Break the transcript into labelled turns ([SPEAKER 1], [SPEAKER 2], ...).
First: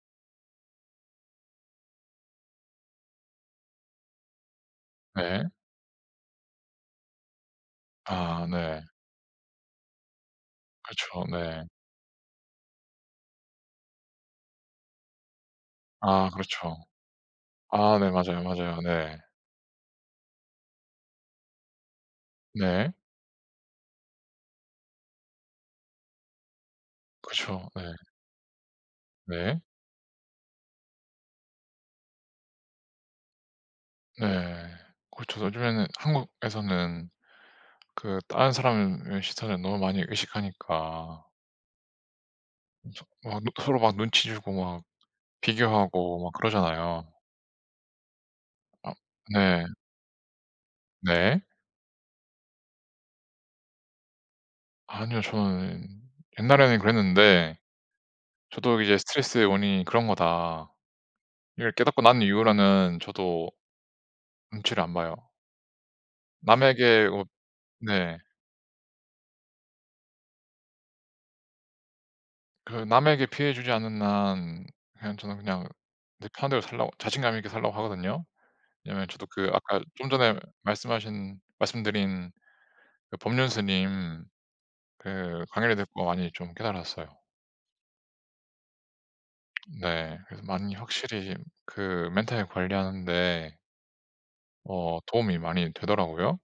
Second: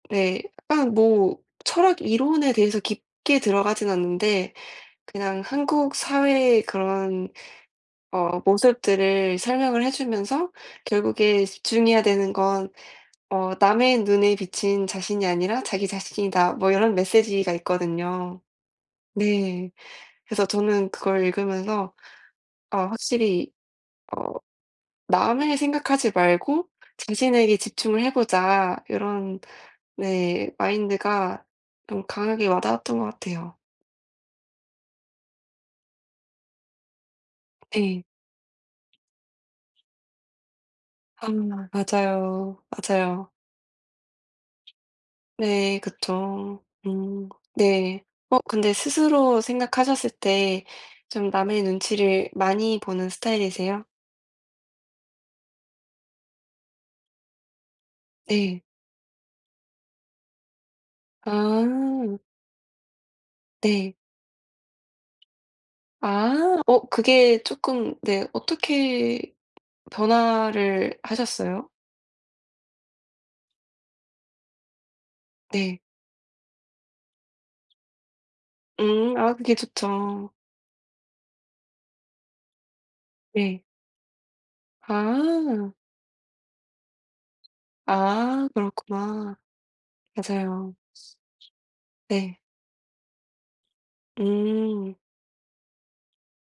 [SPEAKER 1] 네. 약간 뭐 철학 이론에 대해서 깊게 들어가진 않는데 그냥
[SPEAKER 2] 예.
[SPEAKER 1] 한국 사회의 그런 어
[SPEAKER 2] 아 네.
[SPEAKER 1] 모습들을 설명을 해 주면서
[SPEAKER 2] 그쵸.
[SPEAKER 1] 결국에
[SPEAKER 2] 네.
[SPEAKER 1] "집중해야 되는 건 어 남의 눈에 비친 자신이 아니라 자기
[SPEAKER 2] 아
[SPEAKER 1] 자신이다." 뭐
[SPEAKER 2] 그렇죠.
[SPEAKER 1] 이런 메시지가
[SPEAKER 2] 아 네
[SPEAKER 1] 있거든요.
[SPEAKER 2] 맞아요, 맞아요. 네.
[SPEAKER 1] 네 그래서 저는 그걸 읽으면서 어
[SPEAKER 2] 네.
[SPEAKER 1] 확실히 어 '남을 생각하지 말고 자신에게
[SPEAKER 2] 그쵸. 네.
[SPEAKER 1] 집중을 해 보자.' 이런
[SPEAKER 2] 네.
[SPEAKER 1] 네 마인드가 좀 강하게 와 닿았던 것 같아요.
[SPEAKER 2] 네. 그쵸. 요즘에는 한국에서는
[SPEAKER 1] 네.
[SPEAKER 2] 그 다른 사람의 시선을 너무 많이 의식하니까
[SPEAKER 1] 음 맞아요.
[SPEAKER 2] 서
[SPEAKER 1] 맞아요.
[SPEAKER 2] 막 서로 막 눈치 주고 막
[SPEAKER 1] 네
[SPEAKER 2] 비교하고 막
[SPEAKER 1] 그쵸.
[SPEAKER 2] 그러잖아요.
[SPEAKER 1] 음 네. 어 근데
[SPEAKER 2] 아
[SPEAKER 1] 스스로
[SPEAKER 2] 네.
[SPEAKER 1] 생각하셨을 때 좀
[SPEAKER 2] 네.
[SPEAKER 1] 남의 눈치를 많이 보는 스타일이세요?
[SPEAKER 2] 아니요. 저는 옛날에는 그랬는데
[SPEAKER 1] 네.
[SPEAKER 2] 저도 이제 '스트레스의 원인이 그런 거다.'를 깨닫고
[SPEAKER 1] 아.
[SPEAKER 2] 난 이후로는 저도
[SPEAKER 1] 네.
[SPEAKER 2] 눈치를 안 봐요.
[SPEAKER 1] 아. 어
[SPEAKER 2] 남에게 어
[SPEAKER 1] 그게 쪼끔
[SPEAKER 2] 네.
[SPEAKER 1] 네 어떻게 변화를 하셨어요?
[SPEAKER 2] 그 남에게 피해 주지 않는 한 그냥 저는 그냥
[SPEAKER 1] 네.
[SPEAKER 2] 내 편한 대로 살려고 자신감 있게 살려고 하거든요. 왜냐면
[SPEAKER 1] 음
[SPEAKER 2] 저도
[SPEAKER 1] 아
[SPEAKER 2] 그
[SPEAKER 1] 그게
[SPEAKER 2] 아까 좀
[SPEAKER 1] 좋죠.
[SPEAKER 2] 전에 말씀하신 말씀드린 그 법륜
[SPEAKER 1] 네.
[SPEAKER 2] 스님 그
[SPEAKER 1] 아.
[SPEAKER 2] 강의를 듣고 많이 좀 깨달았어요.
[SPEAKER 1] 아 그렇구나.
[SPEAKER 2] 네. 그래서 많이
[SPEAKER 1] 맞아요.
[SPEAKER 2] 확실히 그
[SPEAKER 1] 네.
[SPEAKER 2] 멘탈 관리하는데
[SPEAKER 1] 음.
[SPEAKER 2] 어 도움이 많이 되더라고요.